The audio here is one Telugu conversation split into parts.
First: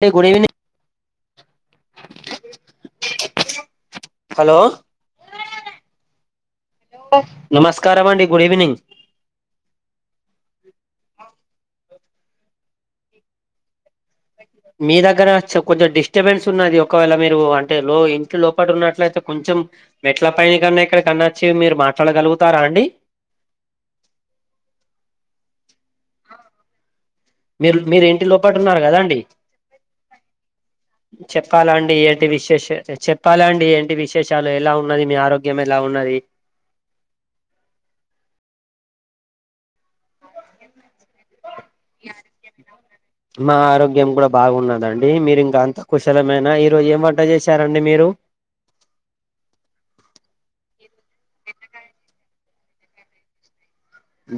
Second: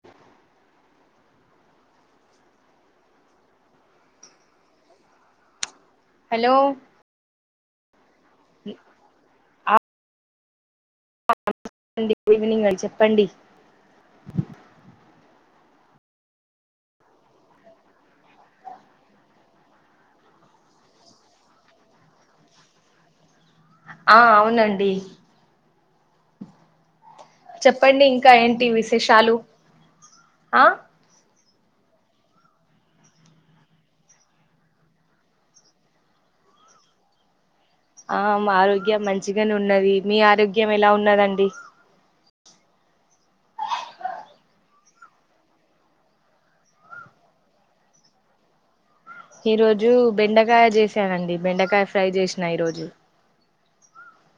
టే గుడ్ ఈవినింగ్. హలో హలో నమస్కారం అండి గుడీవినింగ్ [inaudible] మండీ గుడ్ ఈవినింగ్ అండి చెప్పండి? మీ దగ్గర చె కొంచెం డిస్టర్బెన్స్ ఉన్నది ఒకవేళ మీరు అంటే లో ఇంట్లో లోపట ఉన్నట్లయితే కొంచెం మెట్ల పైన కన్నా ఎక్కడికన్నా వచ్చి మీరు మాట్లాడగలుగుతారా అండి? ఆ అవునండి మీరు చెప్పండి మీరు ఇంటి ఇంకా లోపట ఏంటి ఉన్నారు కదా విశేషాలు ఆ? చెప్పాలండి ఏంటి విశేష్ చెప్పాలండి ఏంటి విశేషాలు ఎలా ఉన్నది మీ ఆరోగ్యం ఎలా ఉన్నది? ఆ మా ఆరోగ్యం మంచిగానే ఉన్నది మీ ఆరోగ్యం ఎలా ఉన్నదండి? యాడికి జెప్పినావ్? మా ఆరోగ్యం కూడా బాగున్నదండి మీరు ఇంకా అంత కుశలమేనా ఈ రోజు ఏం వంట చేశారండి మీరు? ఈ రోజు బెండకాయ చేసానండి బెండకాయ ఫ్రై చేస్నా ఈ రోజు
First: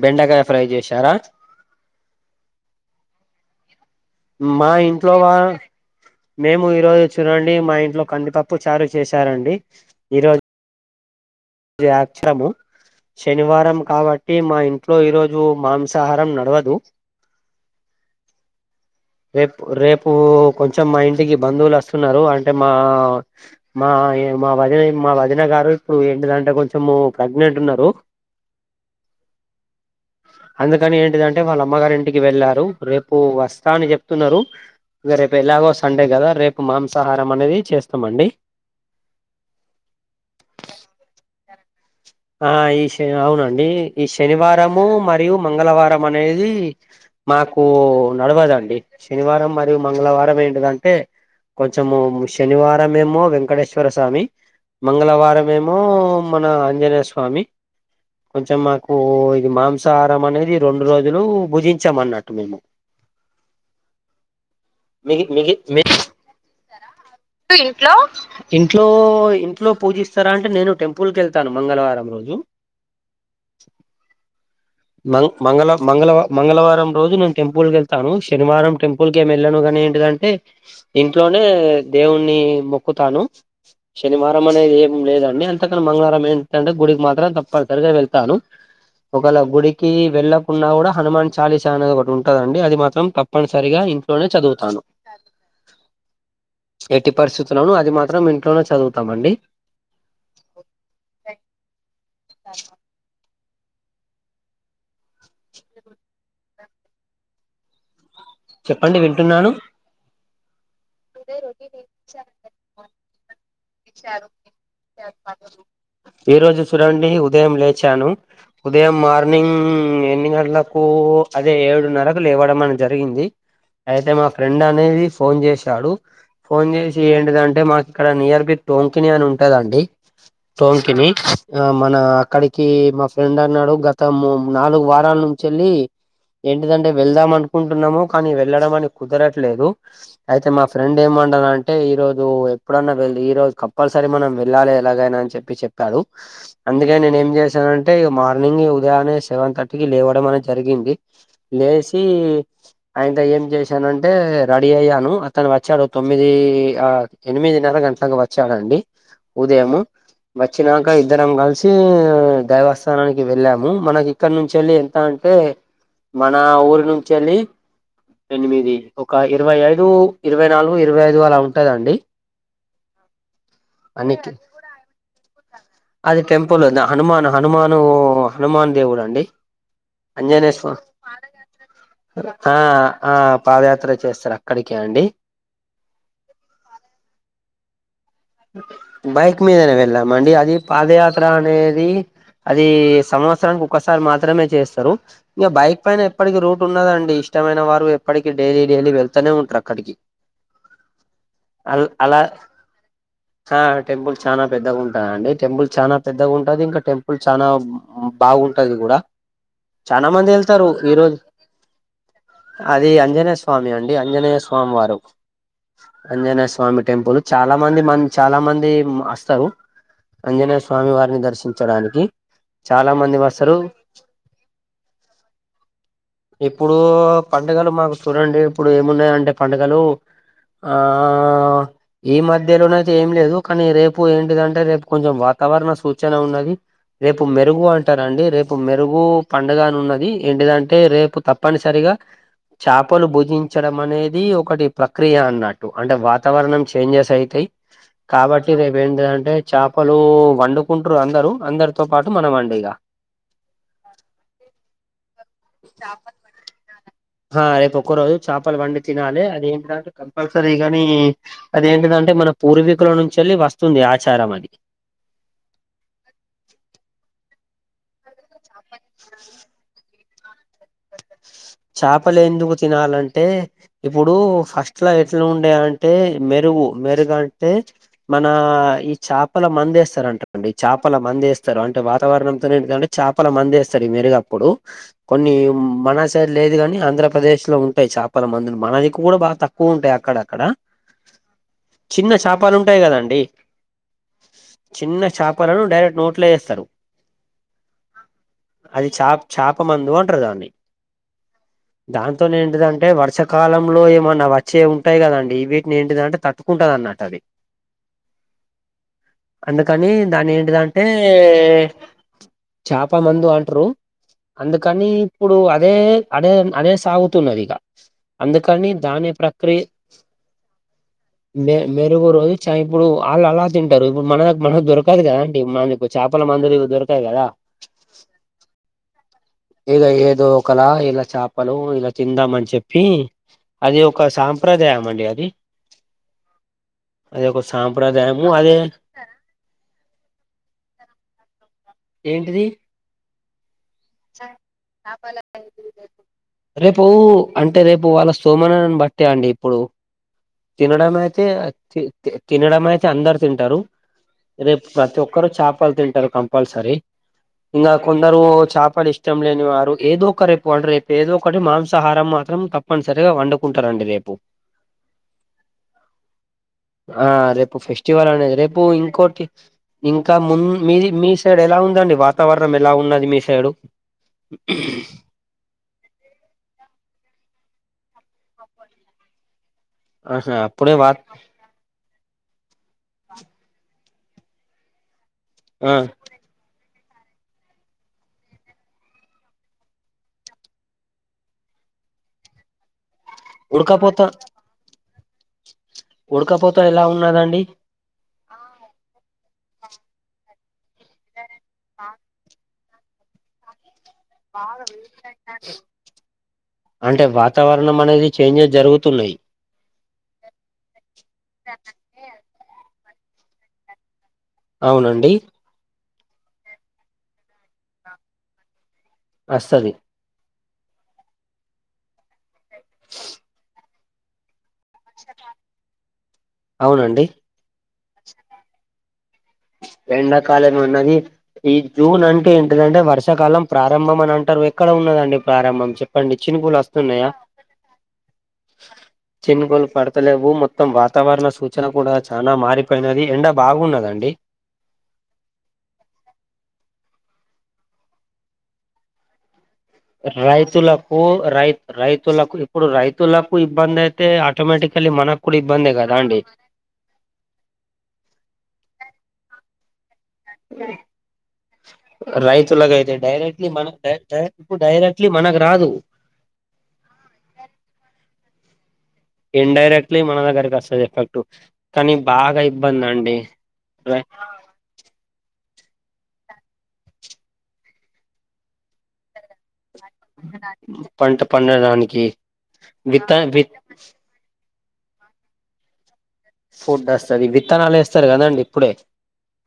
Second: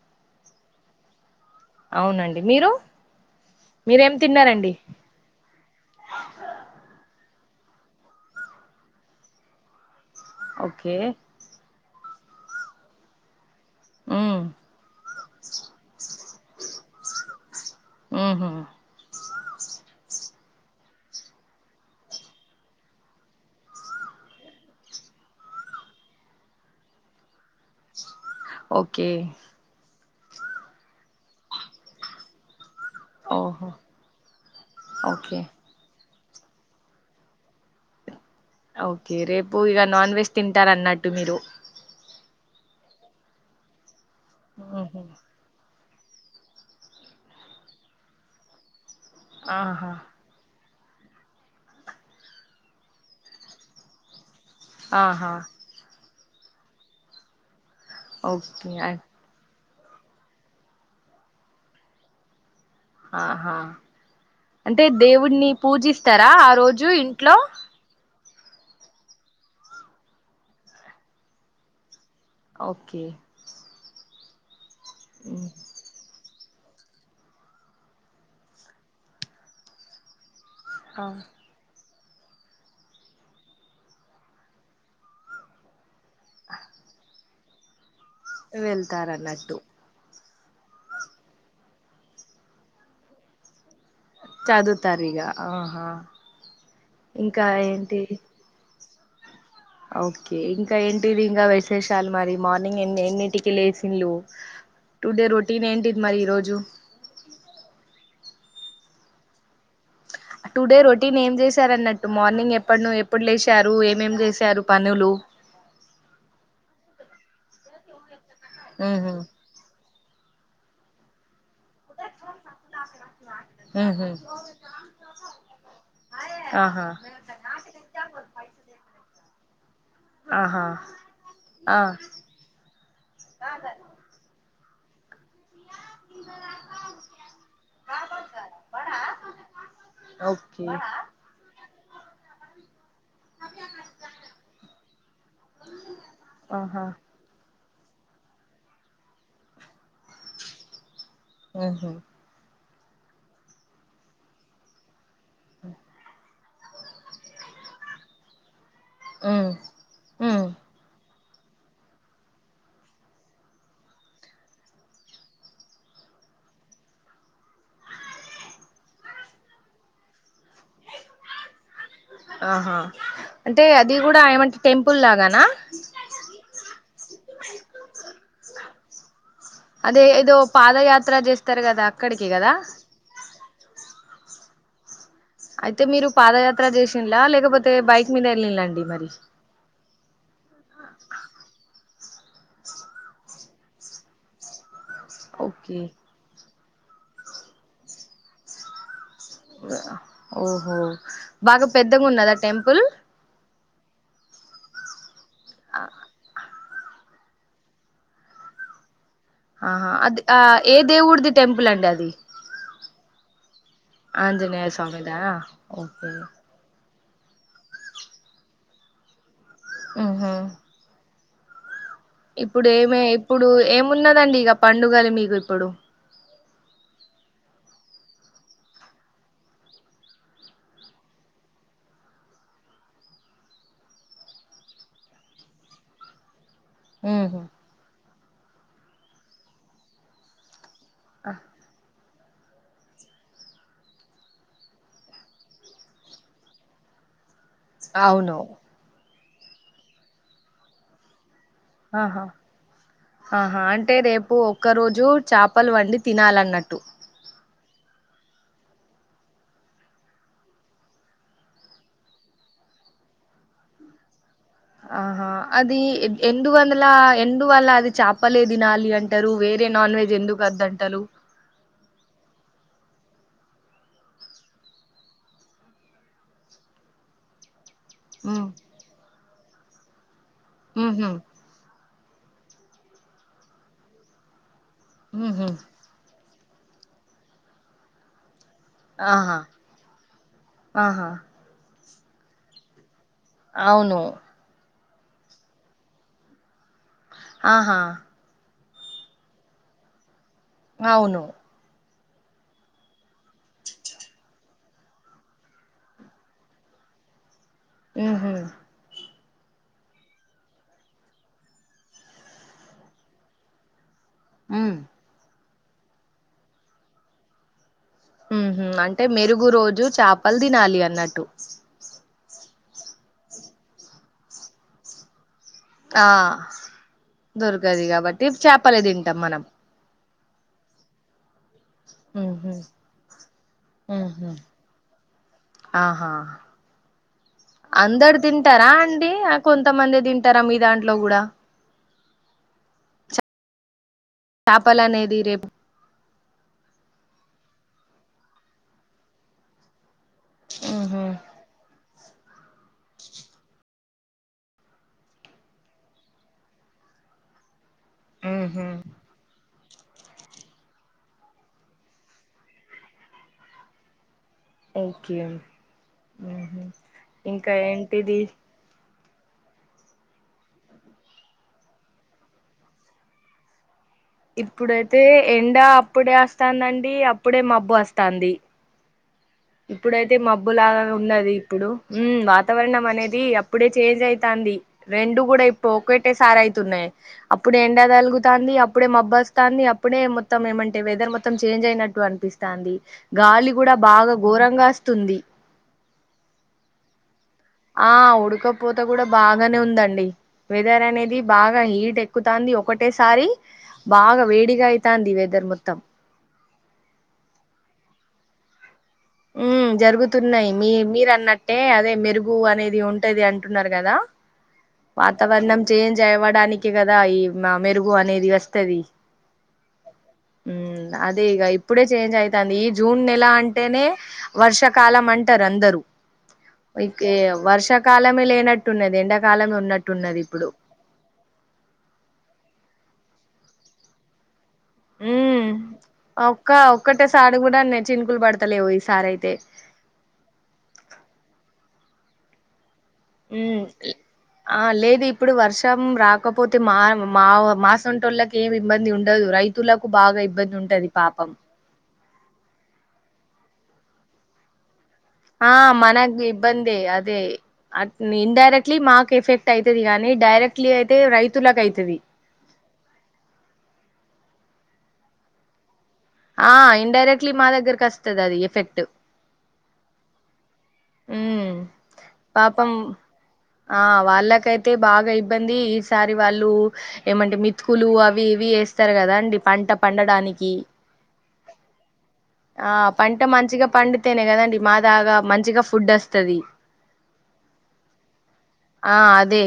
బెండకాయ ఫ్రై చేశారా? అవునండి మీరు మీరేం మా తిన్నారండి ఇంట్లో వా మేము ఈ రోజు చూడండి మా ఇంట్లో కందిపప్పు చారు చేశారండి ఈరోజ్ ఓకే ఈ యాఛ్చరము శనివా వారం కాబట్టి ఉమ్, మా ఇంట్లో ఈ రోజు మాంసాహారం నడవదు ఊహు రేప్ రేపు కొంచెం మా ఇంటికి బంధువులు వస్తున్నారు అంటే మా మా య మా వదిన మా వదిన గారు ఇప్పుడు ఏంటిదంటే కొంచెం ప్రెగ్నెంట్ ఉన్నారు ఓకే అందుకని ఏంటిదంటే వాళ్ళ అమ్మగారు ఇంటికి వెళ్లారు రేపు ఓహో వస్తా అని చెప్తున్నారు ఇక రేపు ఓకే ఎలాగ వస్ సండే కదా రేపు మాంసాహారం అనేది చేస్తామండి ఓకే రేపు ఇక నాన్ వెజ్ తింటారు అన్నట్టు మీరు ఆ ఈ శని అవునండి ఈ శనివారము ఉహు. మరియు మంగళవారం అనేది మాకు నడవదండి శనివారం మరియు ఆహా మంగళవారం ఏంటిదంటే? కొంచెము శనివారంమేమో వెంకటేశ్వర స్వామి ఆహా మంగళవారం మేమో మో మన ఆంజనేయ స్వామి కొంచెం మాకు ఓకే ఇది మాంస్ సహారం అనేది రెండు రోజులు భుజించం అన్నట్టు మేము ఆహా అంటే మిగి దేవుడిని పూజిస్తారా ఆ రోజు ఇంట్లో ఇంట్లో ఇంట్లో ఇంట్లో పూజిస్తారా అంటే నేను టెంపుల్కీ వెళ్తాను మంగళవారం రోజు ఓకే మంగ్ మంగళ మంగళ మంగళవారం రోజు నేను టెంపుల్ కి వెళ్తాను శనివారం టెంపుల్ కి ఏమి వెళ్ళను గానీ ఏంటిదంటే ఆ ఇంట్లోనే దేవుణ్ణి మొక్కుతాను శనివారం అనేది ఏం లేదండి అంతకని మంగళవారం ఏంట్ దంటే గుడి మాత్రం తప్పనిసరిగా వెళ్తాను ఒకేళ వెళ్తారన్నట్టు గుడి కి వెళ్ళకుండా కూడా హనుమాన్ చాలీసా అనేది ఒకటి ఉంటదండి అది మాత్రం తప్పనిసరిగా ఇం లో చదువుతాను చదువుతారు ఇగ ఆహా ప్చ్ ఎట్టి ఇంకా పరిస్థితులోన అది ఏంటి మాత్రం ఇంట్లోనే చదువుతామండి ఓకే ఇంకా ఏంటిది ఇంకా విశేషాలు మరి మార్నింగ్ ఎన్ని ఎన్నిటికి లేసిన్లు టు డే రొటీన్ ఏంటిది మరి ఈరోజు చెప్పండి వింటున్నాను టు డే రొటీన్ ఏం చేశారన్నట్టు మార్నింగ్ ఎప్పడనో అప్పుడు లేసారు ఏమేం చేశారు పనులు ఈ రోజు చూడండి ఉదయం లేచాను ఉదయం ఉహు మార్నింగ్ ఈవినింగ్ అలా కు అదే ఎడున్నరకు లేవడం అని జరిగింది ఉహు అయితే మా ఫ్రెండ్ అనేది ఫోన్ చేసాడు ఫోన్ ఆహా చేసి ఏంటిదంటే మాకు ఇక్కడ నియర్ బి టోంకిని అని ఉంటదండి ఆహా టోంకిని ఆ మన అక్కడికి కి మా ఫ్రెండ్ అన్నాడు గత ము నాలుగు వారాల నుంచి వెళ్ళి ఏంటిదంటే వెళ్దాం అనుకుంటున్నాము కానీ వెళ్ళడం అని కుదరట్లేదు అయితే మా ఓకే ఫ్రెండ్ ఏమంటానడంటే ఈ రోజు ఎప్పుడైన్నా వెళ్ ఈ రోజు కంపల్సరీ మనం వెళ్ళాలి ఎలాగైనా అని చెప్పి చెప్పాడు ఆహా అందుకని నేను ఏం చేశానం అంటే మార్నింగ్ ఉదయానే సెవెన్ థర్టీకి లేవడం అనేది జరిగింది ఉహు లేచి ఆయంత ఏం చేశానంటే రెడీ అయ్యాను అతను వచ్చాడు తొమ్మిది ఆ ఎనిమిది నర గంటలకి వచ్చాడండి ఉమ్ ఉదయము ఉమ్ వచ్చినాక ఇద్దరం కలిసి దేవస్థానానికి వెళ్ళాము మనకి ఇక్కడ నుంచి వెళ్ళి ఎంత అంటే మన ఊరి నుంచి వెళ్ళి ఎనిమిది ఒక ఇరవై ఐదు ఇరవై నాలుగు ఇరవై ఐదు అలా ఉంటదండి ఆహా అంటే అది కూడా అన్నికి ఏమంటే టెంపుల్ లాగానా అది టెంపుల్ ఉంది హనుమాన్ హనుమాను హనుమాన్ దేవుడు అండి అదే ఏదో అంజనేయ స్వా పాదయాత్ర చేస్తారు కదా అక్కడికి కదా ఆ ఆ పాదయాత్ర చేస్తారు అక్కడికే అండి అయితే మీరు పాదయాత్ర చేసింలా లేకపోతే బైక్ మీద వెళ్ళింలండి మరి బైక్ మీదనే వెళ్ళామండి అది పాదయాత్ర అనేది అది సంవత్సరానికి ఒక్కసారి మాత్రమే చేస్తారు ఇంకా ఓకే బైక్ పైన ఎప్పటికిీ రూట్ ఉన్నదండి ఇష్టమైన వారు ఎప్పటికీ డైలీ డైలీ వెళ్ ఓహో బాగా అ అలా పెద్దగున్నదా టెంపుల్ ఆ టెంపుల్ చాలా పెద్దగుంటాందండి టెంపుల్ చాలా పెద్దగా ఉంటుంది ఇంకా టెం పుల్ చాలా బాగుంటది కూడా ఆహా చాలా అది మంది ఆ వెళ్తారు ఏ ఈ రోజు దేవుడిది టెంపుల్ అండి అది అది ఆంజనేయ స్వామి అండి ఆంజనేయ స్వామి వారు ఓకే ఆంజనేయ స్వామి టెంపుల్ చాలా మంది మ చాలా మంది అస్తరు ఉహు ఆంజనేయ స్వామి వారిని దర్శించడానికి ఇప్పుడు చాలా ఏమే మంది ఇప్పుడు వస్తారు ఏమున్నదండి ఇగ పండుగలు మీకు ఇప్పుడు ఇప్పుడు పండుగలు మాకు చూడండి ఇప్పుడు ఏమున్నాయంటే పండుగలు ఆ ఈ మధ్యలోనే ఏం లేదు కానీ రేపు ఏంటిదంటే రేపు కొంచెం వాతావరణ సూచన ఉన్నది రేపు ఉహు మెరుగు అంటారండి రేపు మెరుగు పండుగ అని ఉన్నది ఏంటిదంటే రేపు తప్పనిస సరిగా చాపలు భుజించడం అనేది ఒకటి ప్రక్రియ అన్నట్టు అంటే వాతావరణం చేంజెస్ అయితయ్ అవును కాబట్టి రేపు ఏంటిది అంటే చాపలు వండుకుంటరు అందరు అందరితో పాటు ఆహా మనం అండిగా ఆహా అంటే రేపు ఒక్క రోజు చాపలు వండి తినాలన్నట్టు ఆ రేపు ఒక్క రోజు చేపలు వండి తినాలి అదేమిటంటే కంపల్సరీ గాని అదేంటిదంటే మన పూర్వీకుల నుంచి వెళ్ళి వస్తుంది ఆచారం అది ఆహా అది ఎందు వందల ఎందువల్ల అది చప చెప్పలే తినాలి అంటారు వేరే నాన్ వెజ్ ఎందుకు వద్ద అంటారు చేపలే ఎందుకు తినాలంటే ఇప్పుడు ఫస్ట్ లో ఎట్లా ఉండే అంటే మెరుగు మెరుగు అంటే మన ఉమ్ ఈ చేపల ముందు వేస్తారు అంట ఈ చేపల ఉహు మందు వేస్త అంటే వాతావరణంతోంటే చేపల మందేస్తారు ఈ మెరుగా అప్పుడు కొన్ని ఉహు మన లేదు గాని ఆంధ్రప్రదేశ్ లో ఉంటాయి చేపల మందులు. మనదిక్కు కూడా బాగా ఆహా తక్కువ ఉంటాయి అక్కడ అక్కడ ఆహా చిన్న చాపాలు ఉంటాయి కదండి అవును చిన్న చేపలను డైరెక్ట్ నోట్లో వేస్తారు ఆహా అది చాప చేప మందు అంటారు దాన్ని అవును దాంతోనే ఏంటిదంటే వర్షాకాలంలో ఏమన్నా వచ్చే ఉంటాయి కదండి ఈ వీటిని ఏంటిదంటే తట్టుకుంటంది అన్నటు అది వి ఆహ అందుకని దాని ఏంటిదంటే చాప మందు అంటారు ఉమ్ అందుకని ఇప్పుడు అదే అదే అదే సాగుతున్నది ఇగ ఉహు అందుకని అంటే దాని మెరుగు ప్రక్రియ రోజు చేపలు తినాలి అన్నట్టు మే మెరుగు రోజు చ ఇప్పుడు వాళ్ళు అలా తింటారు ఇప్పుడు మనకు మన దొరకదు కదా అండి మన ఆ దొరకది కాబట్టి చేపలే తింటాం మనం ఈగ ఏదో ఓకలా చాపలు ఇలా తిందాం అని ఉహు చెప్పి అది ఒక ఉహు సాంప్రదాయం అండి అది ఆహా అదే ఓక సంప్రదాయము అదే అయితే ఆ కొంతమంది తింటారా మీ దాంట్లో కూడా ఏంటిది చేపలు అనేది చాపలకు రేపు పోయిండు రేపు అంటే రేపు వాళ్ళ సోమనాని బట్టే అండి ఇప్పుడు తినడం ఉహు అయితే తినడం అయితే అందరు తింటారు రేపు ప్రతి ఒక్కరు చేపలు తింటారు కంపల్సరీ ఇంకా కొందరు ఉహు చేపలు ఇష్టం లేని వారు ఏదో ఒకటీ రేపు ఏదో ఒకటి మాంసాహారం మాత్రం తప్పనిసరిగా వండుకుంటారండి రేపు ఓకే ఊ హు ఆ రేపు ఫెస్టివల్ అనేది రేపు ఇంకోటి ఇంకా ము మీ మీ సైడ్ ఎలా ఉందండి వాతావరణం ఎలా ఉన్నది మీ సైడు ఇప్పుడైతే ఎండ అప్పుడే వస్తాందండి అప్పుడే మబ్బు వస్తాంది ఇప్పుడైతే ఆహా మబ్బు అప్పుడే వా లాగానే ఉన్నది హలో ఊ వాతావరణం అనేది అప్పుడే చేంజ్ అయితాంది రెండు కూడా ఇప్పుడు ఆ ఒక ఒకేసారి అయితుంది అప్పుడే ఎండ తగులుతుంది అప్పుడే మబ్బుస్తోంది అప్పుడే మొత్తం ఏమంటే వెదర్ మొత్తం చేంజ్ అయినట్టు అనిపిస్తుంది వస్తోంది గాలి కూడా ఉడకపోత బాగా ఘోరంగా వస్తుంది ఉడకపోత ఎలా ఉన్నాదండి ఆ ఉడకపోతే కూడా బాగానే ఉందండి వెదర్ అనేది బాగా హీట్ ఎ క్కుతంది ఒకటేసారి బాగా వేడిగా అవుతంది వెదర్ మొత్తం అంటే వాతావరణం అనేది చేంజెస్ జరుగుతున్నాయి ఉ జరుగుతున్నాయి మీ మీరు అన్నట్టే అదే మెరుగు అనేది ఉంటది అంటున్నారు కదా అవునండి వాతావరణం చేంజ్ అవ్వడానికి కదా ఈ మెరుగు అనేది వస్తది అస్తది అదే ఇక ఇప్పుడే చేంజ్ అయితుంది ఈ జూన్ నెల అంటేనే వర్ష కాలం అంటారు అందరు ఇ అవునండి ఏ వర్షాకాలమే లేనట్టున్నది ఎండకు ఎండకాలం ఉన్నది ఈ జూన్ అంటే ఏంటిదంటే వర్షాకాలం ప్రారంభం అని అంటారు వె ఎక్కడ ఉన్నదండి మ్మ్ ప్రారంభం చెప్పండి ఒక్క చిన్నకూలు వస్తున్నాయా ఒక్కటేసారి కూడా నే చినుకులు పడతలేవు ఈసారి అయితే చినుకులు పడు త్త లేవు మొత్తం వాతావరణ సూచన కూడా చానా మారిపోయినది ఎండ మ్మ్ బాగున్నదండి ఆ లేదు ఇప్పుడు వర్షం రాకపోతే మా మా మాసంటోళ్ళకి ఏమి ఇబ్బంది ఉండదు రైతు తులకు బాగా ఇబ్బంది ఉంటంది రైతులకు పాపం రై రైతులకు ఇప్పుడు రైతులకు ఇబ్బంది అయితే ఆటోమేటికలీ మనక్ ఆ మనగ్ ఇబ్బంది అదే అ ఇన్డైరెక్ట్లీ మాకు ఎఫెక్ట్ అయితది గానీ డైరెక్ట్లీ అయితే రైతులకు అయితది రైతులగయితే డైరెక్ట్ ఇప్పుడు మనకు డైరె డైరెక్ డైరెక్ట్లీ మనకు రాదు ఆ ఇన్ డైరెక్ట్లీ మా దగ్గరకి వస్తది అది ఎఫెక్ట్ ఇన్ డైరెక్ట్లీ మన దగరికి వస్తది కటు ఉమ్ కానీ బాగా పాపం ఇబ్బంది అండి అయితే బాగా ఇబ్బంది ఈసారి వాళ్ళు ఏమంటే మితుకులు అవి ఇవి వేస్తారు కదా అండి పంటప్ పండడానికి పంట పండడానికి ఆ విత్త పంట విత్ మంచిగా పండ్ అంతేనే కదండి మా దాగా మంచిగా ఫుడ్ వస్తుంది ఫుడ్ వస్తది విత్తనాలు వేస్తారు కదండి ఆ అదే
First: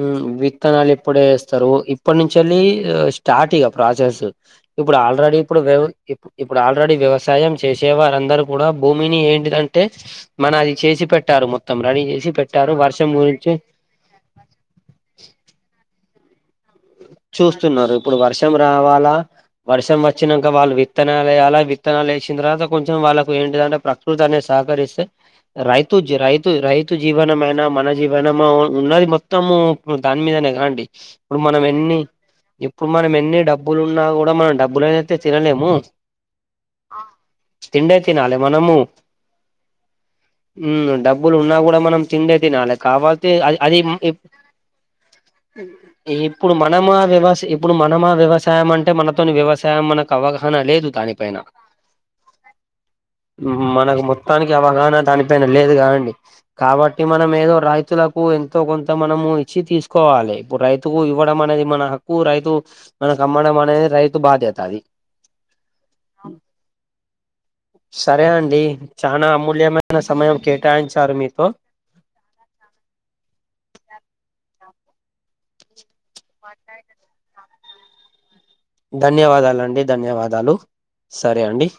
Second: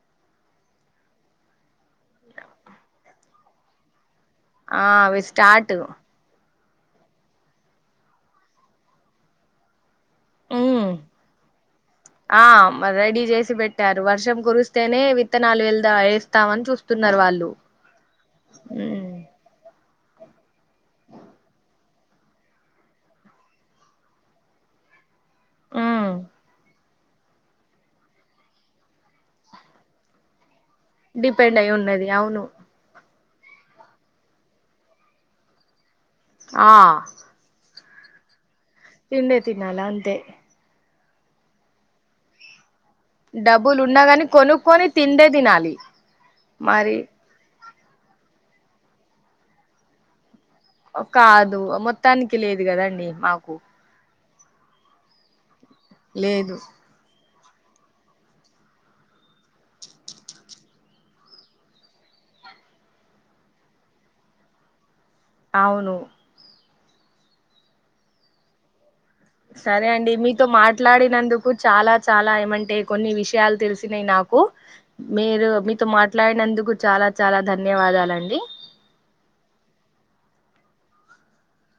ఊ విత్తనాలు ఇప్పుడే వేస్తారు ఇప్పటి నుంచలి స్టార్ట్ ఇగ ప్రాసెస్ ఆ ఇప్పుడు అవి ఆల్రెడీ ఇప్పుడు స్టార్ట్ వ్యవ్ ఇప్పు ఇప్పుడు ఆల్రెడీ వ్యవసాయం చేసే వారందరు కూడా భూమిని ఏంటిదంటే మన అది ఉమ్ చేసి పెట్టారు మొత్తం రెడీ చేసి పెట్టారు వర్షం గురించి ట్టారు వర్షం కురిస్తేనే విత్తనాలు ఎల్దా వేస్తామని చూస్ చూస్తున్నారు ఇప్పుడు వర్షం ఉమ్ రావాలా వర్షం వచ్చినాక వాళ్ళు విత్తనాలు వేయాలా విత్తనాలు వేసిన తర్వాత కొంచెం వాళ్ళకు ఏంటింటే ప్ర కృతి అనేది సహకరిస్తే రైతు ఉమ్ జే రైతు రైతు స్తు జీవనమైనా మన జీవనము ఉన్నది మొత్తము దాని మీదనే కద అండి ఇప్పుడు డిపెండ్ మనం అయి ఎన్ని ఉన్నది అవును ఇప్పుడు మనం ఎన్ని డబ్బులున్నా కూడా మనం డబ్బులు అయితే తినలేము ఆ తిండే తినాలే మనము తిండే తినాల అంతే ఊ డబ్బులు ఉన్నా కూడా మనం తిండే తినాల కావాల డబ్బులు ఉన్న గాని కొనుక్కకుని తిండే తినాలి మరి వ్యవస్ ఇప్పుడు మనమా వ్యవసాయం అంటే మనతోని వ్యవసాయం మనకు అవగాహన లేదు దానిపైన కాదు మొత్తానికి లేదు కదండి మాకు మనకు మొత్తానికి అవగాహన దానిపైన లేదు కాదండి లేదు కాబట్టి మనం ఏదో రైతులకు ఎంతో కొంత మనము ఇచ్చి తీసుకోవాలి ఇప్పుడు రైతుకు ఇవ్వడం అనేది మన హక్కు రైతు మనకు అమ్మడం అనేది రైతు బాధ్యత అది అవును సరే అండి చాలనా సరే అమూల్యమైన అండి సమయం మీతో కేటాయించారు మీతో మాట్లాడినందుకు చాలా చాలా ఏమంటే కొన్ని విషయాలు తెలిసినాయి నాకు మీరు మీతో మా మాట్లాడినందుకు చాలా చాలా ధన్యవాదాలండి ధన్యవాదాలండి ధన్యవాదాలు సరే అండి